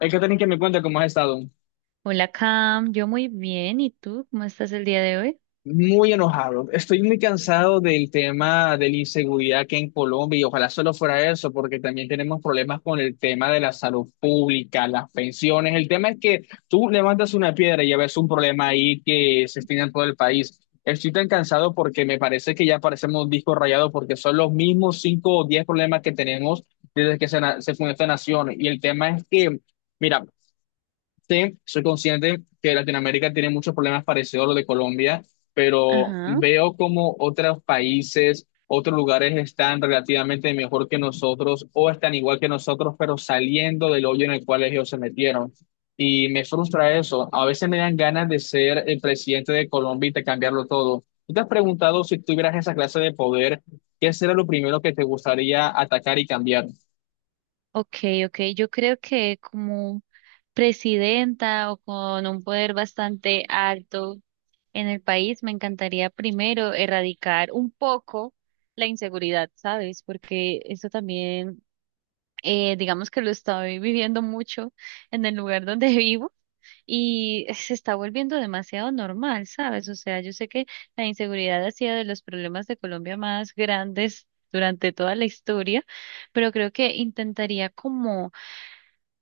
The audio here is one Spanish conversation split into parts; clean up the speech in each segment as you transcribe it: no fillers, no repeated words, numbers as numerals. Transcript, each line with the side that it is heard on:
left: Hay que tener que me cuenta cómo has estado.
right: Hola Cam, yo muy bien. ¿Y tú? ¿Cómo estás el día de hoy?
left: Muy enojado. Estoy muy cansado del tema de la inseguridad que hay en Colombia y ojalá solo fuera eso, porque también tenemos problemas con el tema de la salud pública, las pensiones. El tema es que tú levantas una piedra y ya ves un problema ahí que se extiende en todo el país. Estoy tan cansado porque me parece que ya parecemos un disco rayado porque son los mismos cinco o diez problemas que tenemos desde que se fundó esta nación. Y el tema es que... Mira, sí, soy consciente que Latinoamérica tiene muchos problemas parecidos a los de Colombia, pero
right: Ajá.
left: veo como otros países, otros lugares están relativamente mejor que nosotros o están igual que nosotros, pero saliendo del hoyo en el cual ellos se metieron. Y me frustra eso. A veces me dan ganas de ser el presidente de Colombia y de cambiarlo todo. ¿Tú te has preguntado si tuvieras esa clase de poder, qué será lo primero que te gustaría atacar y cambiar?
right: Ok, ok. Yo creo que como presidenta o con un poder bastante alto en el país, me encantaría primero erradicar un poco la inseguridad, ¿sabes? Porque eso también, digamos que lo estoy viviendo mucho en el lugar donde vivo. Y se está volviendo demasiado normal, ¿sabes? O sea, yo sé que la inseguridad ha sido de los problemas de Colombia más grandes durante toda la historia, pero creo que intentaría como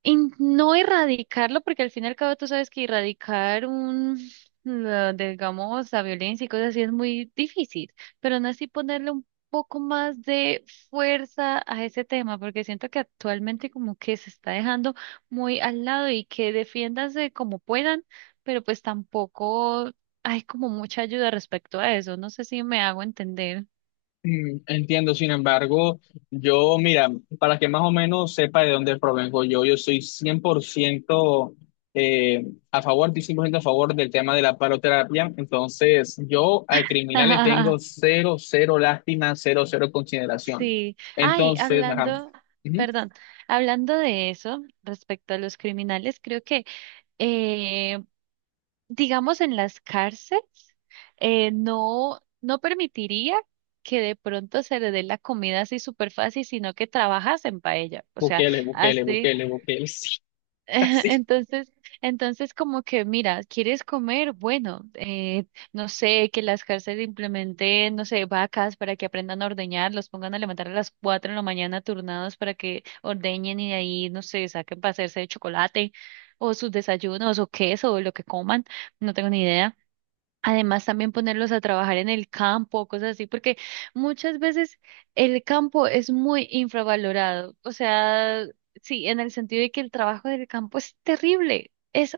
right: en no erradicarlo, porque al fin y al cabo tú sabes que erradicar digamos, la violencia y cosas así es muy difícil, pero no así ponerle un poco más de fuerza a ese tema, porque siento que actualmente como que se está dejando muy al lado y que defiéndanse como puedan, pero pues tampoco hay como mucha ayuda respecto a eso. No sé si me hago entender.
left: Entiendo, sin embargo, yo, mira, para que más o menos sepa de dónde provengo yo, yo soy 100% eh, a favor, estoy 100% a favor del tema de la paroterapia, entonces yo al criminal le tengo cero, cero lástima, cero, cero consideración.
right: Sí. Ay,
left: Entonces, ajá,
right: hablando,
left: ujú,
right: perdón, hablando de eso, respecto a los criminales, creo que, eh, digamos, en las cárceles, no permitiría que de pronto se le dé la comida así súper fácil, sino que trabajas en paella. O sea,
left: Bukele, Bukele,
right: así.
left: Bukele, Bukele, sí, así.
right: Entonces, entonces como que, mira, ¿quieres comer? Bueno, no sé, que las cárceles implementen, no sé, vacas para que aprendan a ordeñar, los pongan a levantar a las 4 de la mañana turnados para que ordeñen y de ahí, no sé, saquen para hacerse de chocolate o sus desayunos o queso o lo que coman, no tengo ni idea. Además, también ponerlos a trabajar en el campo, cosas así, porque muchas veces el campo es muy infravalorado. O sea, sí, en el sentido de que el trabajo del campo es terrible, es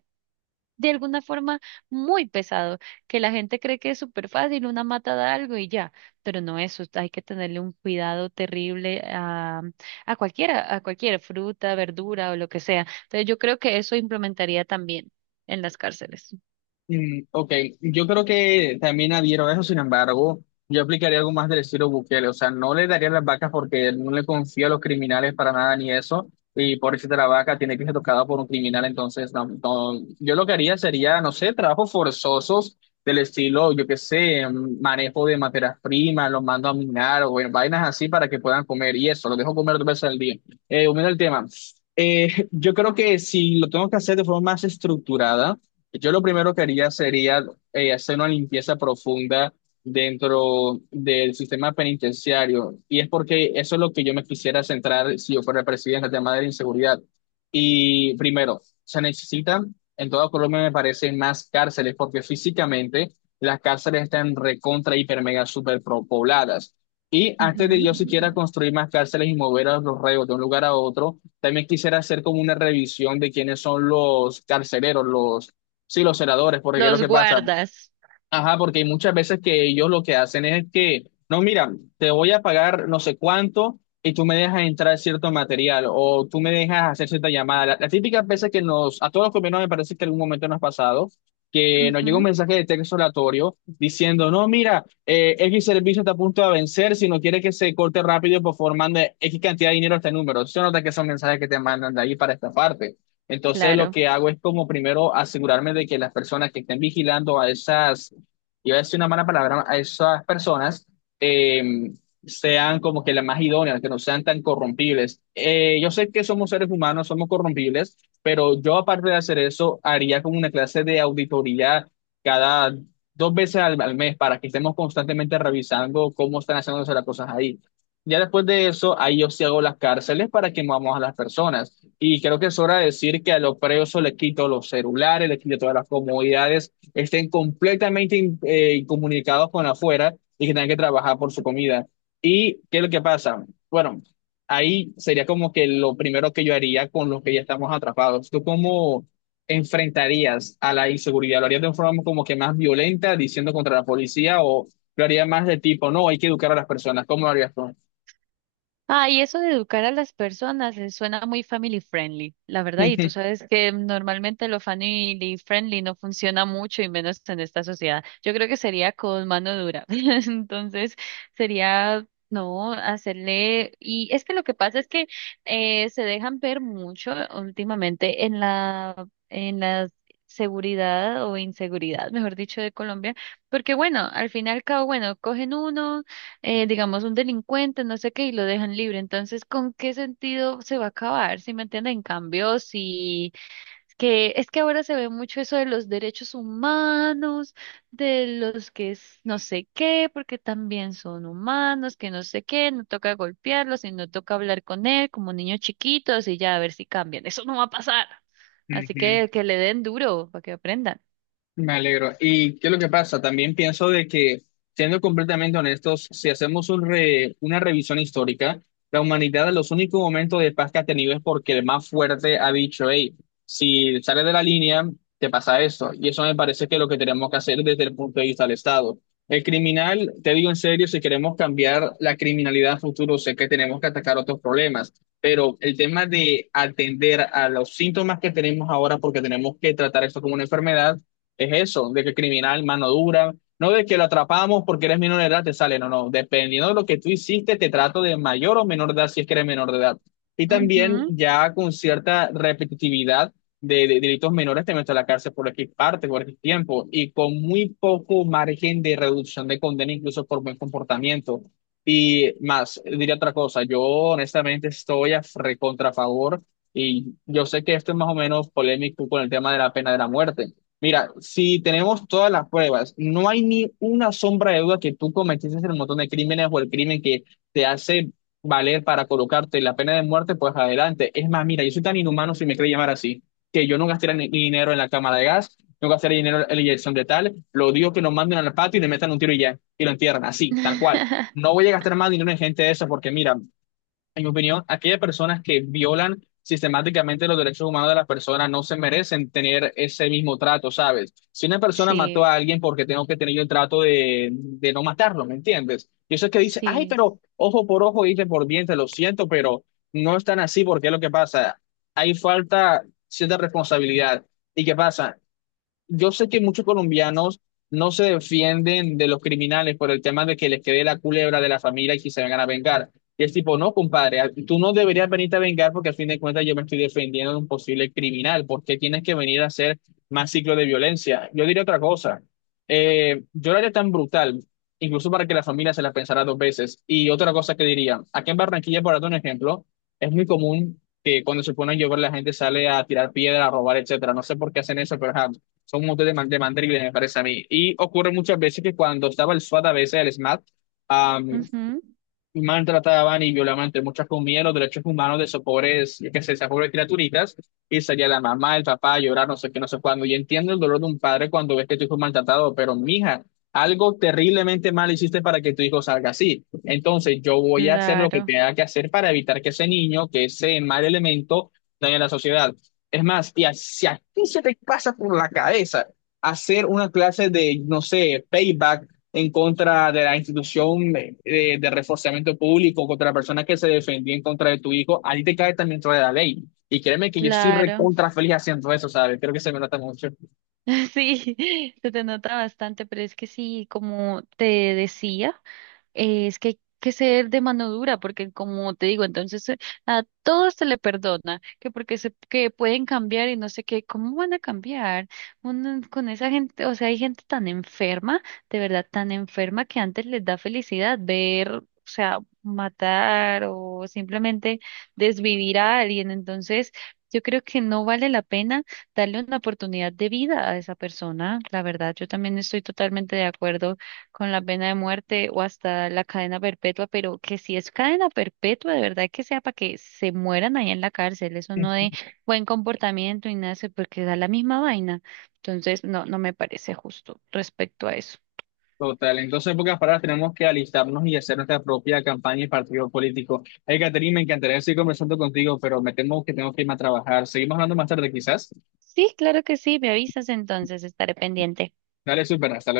right: de alguna forma muy pesado, que la gente cree que es súper fácil, una mata da algo y ya, pero no eso, hay que tenerle un cuidado terrible a cualquiera, a cualquier fruta, verdura o lo que sea. Entonces, yo creo que eso implementaría también en las cárceles.
left: Mm, ok, yo creo que también adhiero a eso, sin embargo, yo aplicaría algo más del estilo Bukele, o sea, no le daría las vacas porque no le confío a los criminales para nada ni eso, y por eso la vaca tiene que ser tocada por un criminal, entonces, no, no, yo lo que haría sería, no sé, trabajos forzosos del estilo, yo qué sé, manejo de materias primas, los mando a minar o en vainas así para que puedan comer, y eso, los dejo comer dos veces al día. Volviendo al tema, yo creo que si lo tengo que hacer de forma más estructurada, yo lo primero que haría sería hacer una limpieza profunda dentro del sistema penitenciario. Y es porque eso es lo que yo me quisiera centrar si yo fuera presidente, el tema de la inseguridad. Y primero, se necesitan, en toda Colombia me parece, más cárceles, porque físicamente las cárceles están recontra, hiper, mega, super pobladas. Y antes de
right: Ujú.
left: yo siquiera construir más cárceles y mover a los reos de un lugar a otro, también quisiera hacer como una revisión de quiénes son los carceleros, los... Sí, los senadores, porque ¿qué es lo
right: Los
left: que pasa?
right: guardas.
left: Ajá, porque hay muchas veces que ellos lo que hacen es que, no, mira, te voy a pagar no sé cuánto y tú me dejas entrar cierto material o tú me dejas hacer cierta llamada. Las típicas veces que nos, a todos los colombianos me parece que algún momento nos ha pasado, que nos llega un
right: Ujú,
left: mensaje de texto aleatorio diciendo, no, mira, X servicio está a punto de vencer, si no quiere que se corte rápido, por favor, mande X cantidad de dinero a este número. Eso nota que son mensajes que te mandan de ahí para esta parte. Entonces, lo
right: claro.
left: que hago es como primero asegurarme de que las personas que estén vigilando a esas... iba a decir una mala palabra, a esas personas eh, sean como que las más idóneas, que no sean tan corrompibles. Yo sé que somos seres humanos, somos corrompibles, pero yo aparte de hacer eso, haría como una clase de auditoría cada dos veces al mes para que estemos constantemente revisando cómo están haciéndose las cosas ahí. Ya después de eso, ahí yo sí hago las cárceles para que movamos a las personas. Y creo que es hora de decir que a los presos les quito los celulares, les quito todas las comodidades, estén completamente incomunicados con afuera y que tengan que trabajar por su comida. ¿Y qué es lo que pasa? Bueno, ahí sería como que lo primero que yo haría con los que ya estamos atrapados. ¿Tú cómo enfrentarías a la inseguridad? ¿Lo harías de una forma como que más violenta, diciendo contra la policía, o lo harías más de tipo, no, hay que educar a las personas? ¿Cómo lo harías tú?
right: Ah, y eso de educar a las personas suena muy family friendly, la verdad. Y tú sabes que normalmente lo family friendly no funciona mucho y menos en esta sociedad. Yo creo que sería con mano dura. Entonces, sería, no, hacerle... Y es que lo que pasa es que se dejan ver mucho últimamente en la seguridad o inseguridad, mejor dicho, de Colombia. Porque bueno, al final y al cabo, bueno, cogen uno. Digamos, un delincuente, no sé qué, y lo dejan libre. Entonces, ¿con qué sentido se va a acabar? ¿Sí me entienden? En cambio, si que es que ahora se ve mucho eso de los derechos humanos, de los que es no sé qué, porque también son humanos, que no sé qué, no toca golpearlos y no toca hablar con él como niños chiquitos y ya a ver si cambian. Eso no va a pasar. Así que le den duro para que aprendan.
left: Me alegro. ¿Y qué es lo que pasa? También pienso de que, siendo completamente honestos, si hacemos un una revisión histórica, la humanidad en los únicos momentos de paz que ha tenido es porque el más fuerte ha dicho, hey, si sales de la línea, te pasa esto. Y eso me parece que es lo que tenemos que hacer desde el punto de vista del Estado. El criminal, te digo en serio, si queremos cambiar la criminalidad a futuro, sé que tenemos que atacar otros problemas. Pero el tema de atender a los síntomas que tenemos ahora, porque tenemos que tratar esto como una enfermedad, es eso, de que criminal, mano dura, no de que lo atrapamos porque eres menor de edad, te sale, no, no, dependiendo de lo que tú hiciste, te trato de mayor o menor de edad si es que eres menor de edad. Y también
right: Ujú.
left: ya con cierta repetitividad de delitos menores te meto a la cárcel por X parte, por X tiempo, y con muy poco margen de reducción de condena, incluso por buen comportamiento. Y más, diría otra cosa, yo honestamente estoy a recontra favor, y yo sé que esto es más o menos polémico con el tema de la pena de la muerte. Mira, si tenemos todas las pruebas, no hay ni una sombra de duda que tú cometiste el montón de crímenes o el crimen que te hace valer para colocarte la pena de muerte, pues adelante. Es más, mira, yo soy tan inhumano, si me quiere llamar así, que yo no gastaría ni dinero en la cámara de gas, no gastaría dinero en la inyección de tal, lo digo que nos manden al patio y le metan un tiro y ya, y lo entierran, así, tal cual. No voy a gastar más dinero en gente de esa, porque mira, en mi opinión, aquellas personas que violan sistemáticamente los derechos humanos de las personas no se merecen tener ese mismo trato, ¿sabes? Si una persona mató
right: Sí,
left: a alguien porque tengo que tener el trato de no matarlo, ¿me entiendes? Y eso es que dice, ay,
right: sí.
left: pero ojo por ojo, diente por diente, lo siento, pero no es tan así porque es lo que pasa. Hay falta cierta responsabilidad. ¿Y qué pasa? Yo sé que muchos colombianos no se defienden de los criminales por el tema de que les quede la culebra de la familia y que se vengan a vengar. Y es tipo, no, compadre, tú no deberías venirte a vengar porque al fin de cuentas yo me estoy defendiendo de un posible criminal. ¿Por qué tienes que venir a hacer más ciclo de violencia? Yo diría otra cosa. Yo lo haría tan brutal, incluso para que la familia se la pensara dos veces. Y otra cosa que diría, aquí en Barranquilla, por darte un ejemplo, es muy común que cuando se pone a llover la gente sale a tirar piedra, a robar, etcétera. No sé por qué hacen eso, pero ajá son un montón de, de mandriles, me parece a mí. Y ocurre muchas veces que cuando estaba el SWAT, a veces el SMAT,
right: Ujú.
left: maltrataban y violaban, entre muchas comillas, los derechos humanos de esos pobres, yo qué sé, esas pobres criaturitas, y salía la mamá, el papá, a llorar, no sé qué, no sé cuándo. Y entiendo el dolor de un padre cuando ves que tu hijo es maltratado, pero mija, algo terriblemente mal hiciste para que tu hijo salga así. Entonces, yo voy a hacer lo que
right: Claro.
left: tenga que hacer para evitar que ese niño, que ese mal elemento, dañe la sociedad. Es más, y si a ti se te pasa por la cabeza hacer una clase de, no sé, payback en contra de la institución de reforzamiento público, contra la persona que se defendía en contra de tu hijo, a ti te cae también dentro de la ley. Y créeme que yo soy
right: Claro,
left: recontra feliz haciendo eso, ¿sabes? Creo que se me nota mucho.
right: sí, se te nota bastante, pero es que sí, como te decía, es que hay que ser de mano dura, porque como te digo, entonces a todos se le perdona, que porque se, que pueden cambiar y no sé qué, ¿cómo van a cambiar? Uno, con esa gente, o sea, hay gente tan enferma, de verdad tan enferma que antes les da felicidad ver, o sea, matar o simplemente desvivir a alguien, entonces... Yo creo que no vale la pena darle una oportunidad de vida a esa persona. La verdad, yo también estoy totalmente de acuerdo con la pena de muerte o hasta la cadena perpetua, pero que si es cadena perpetua, de verdad que sea para que se mueran ahí en la cárcel, eso no de buen comportamiento y nada, eso, porque da la misma vaina. Entonces, no, no me parece justo respecto a eso.
left: Total. Entonces, en pocas palabras, tenemos que alistarnos y hacer nuestra propia campaña y partido político. Hey, Catherine, me encantaría seguir conversando contigo, pero me temo que tengo que irme a trabajar. Seguimos hablando más tarde, quizás.
right: Sí, claro que sí, me avisas entonces, estaré pendiente.
left: Dale, súper. Hasta luego.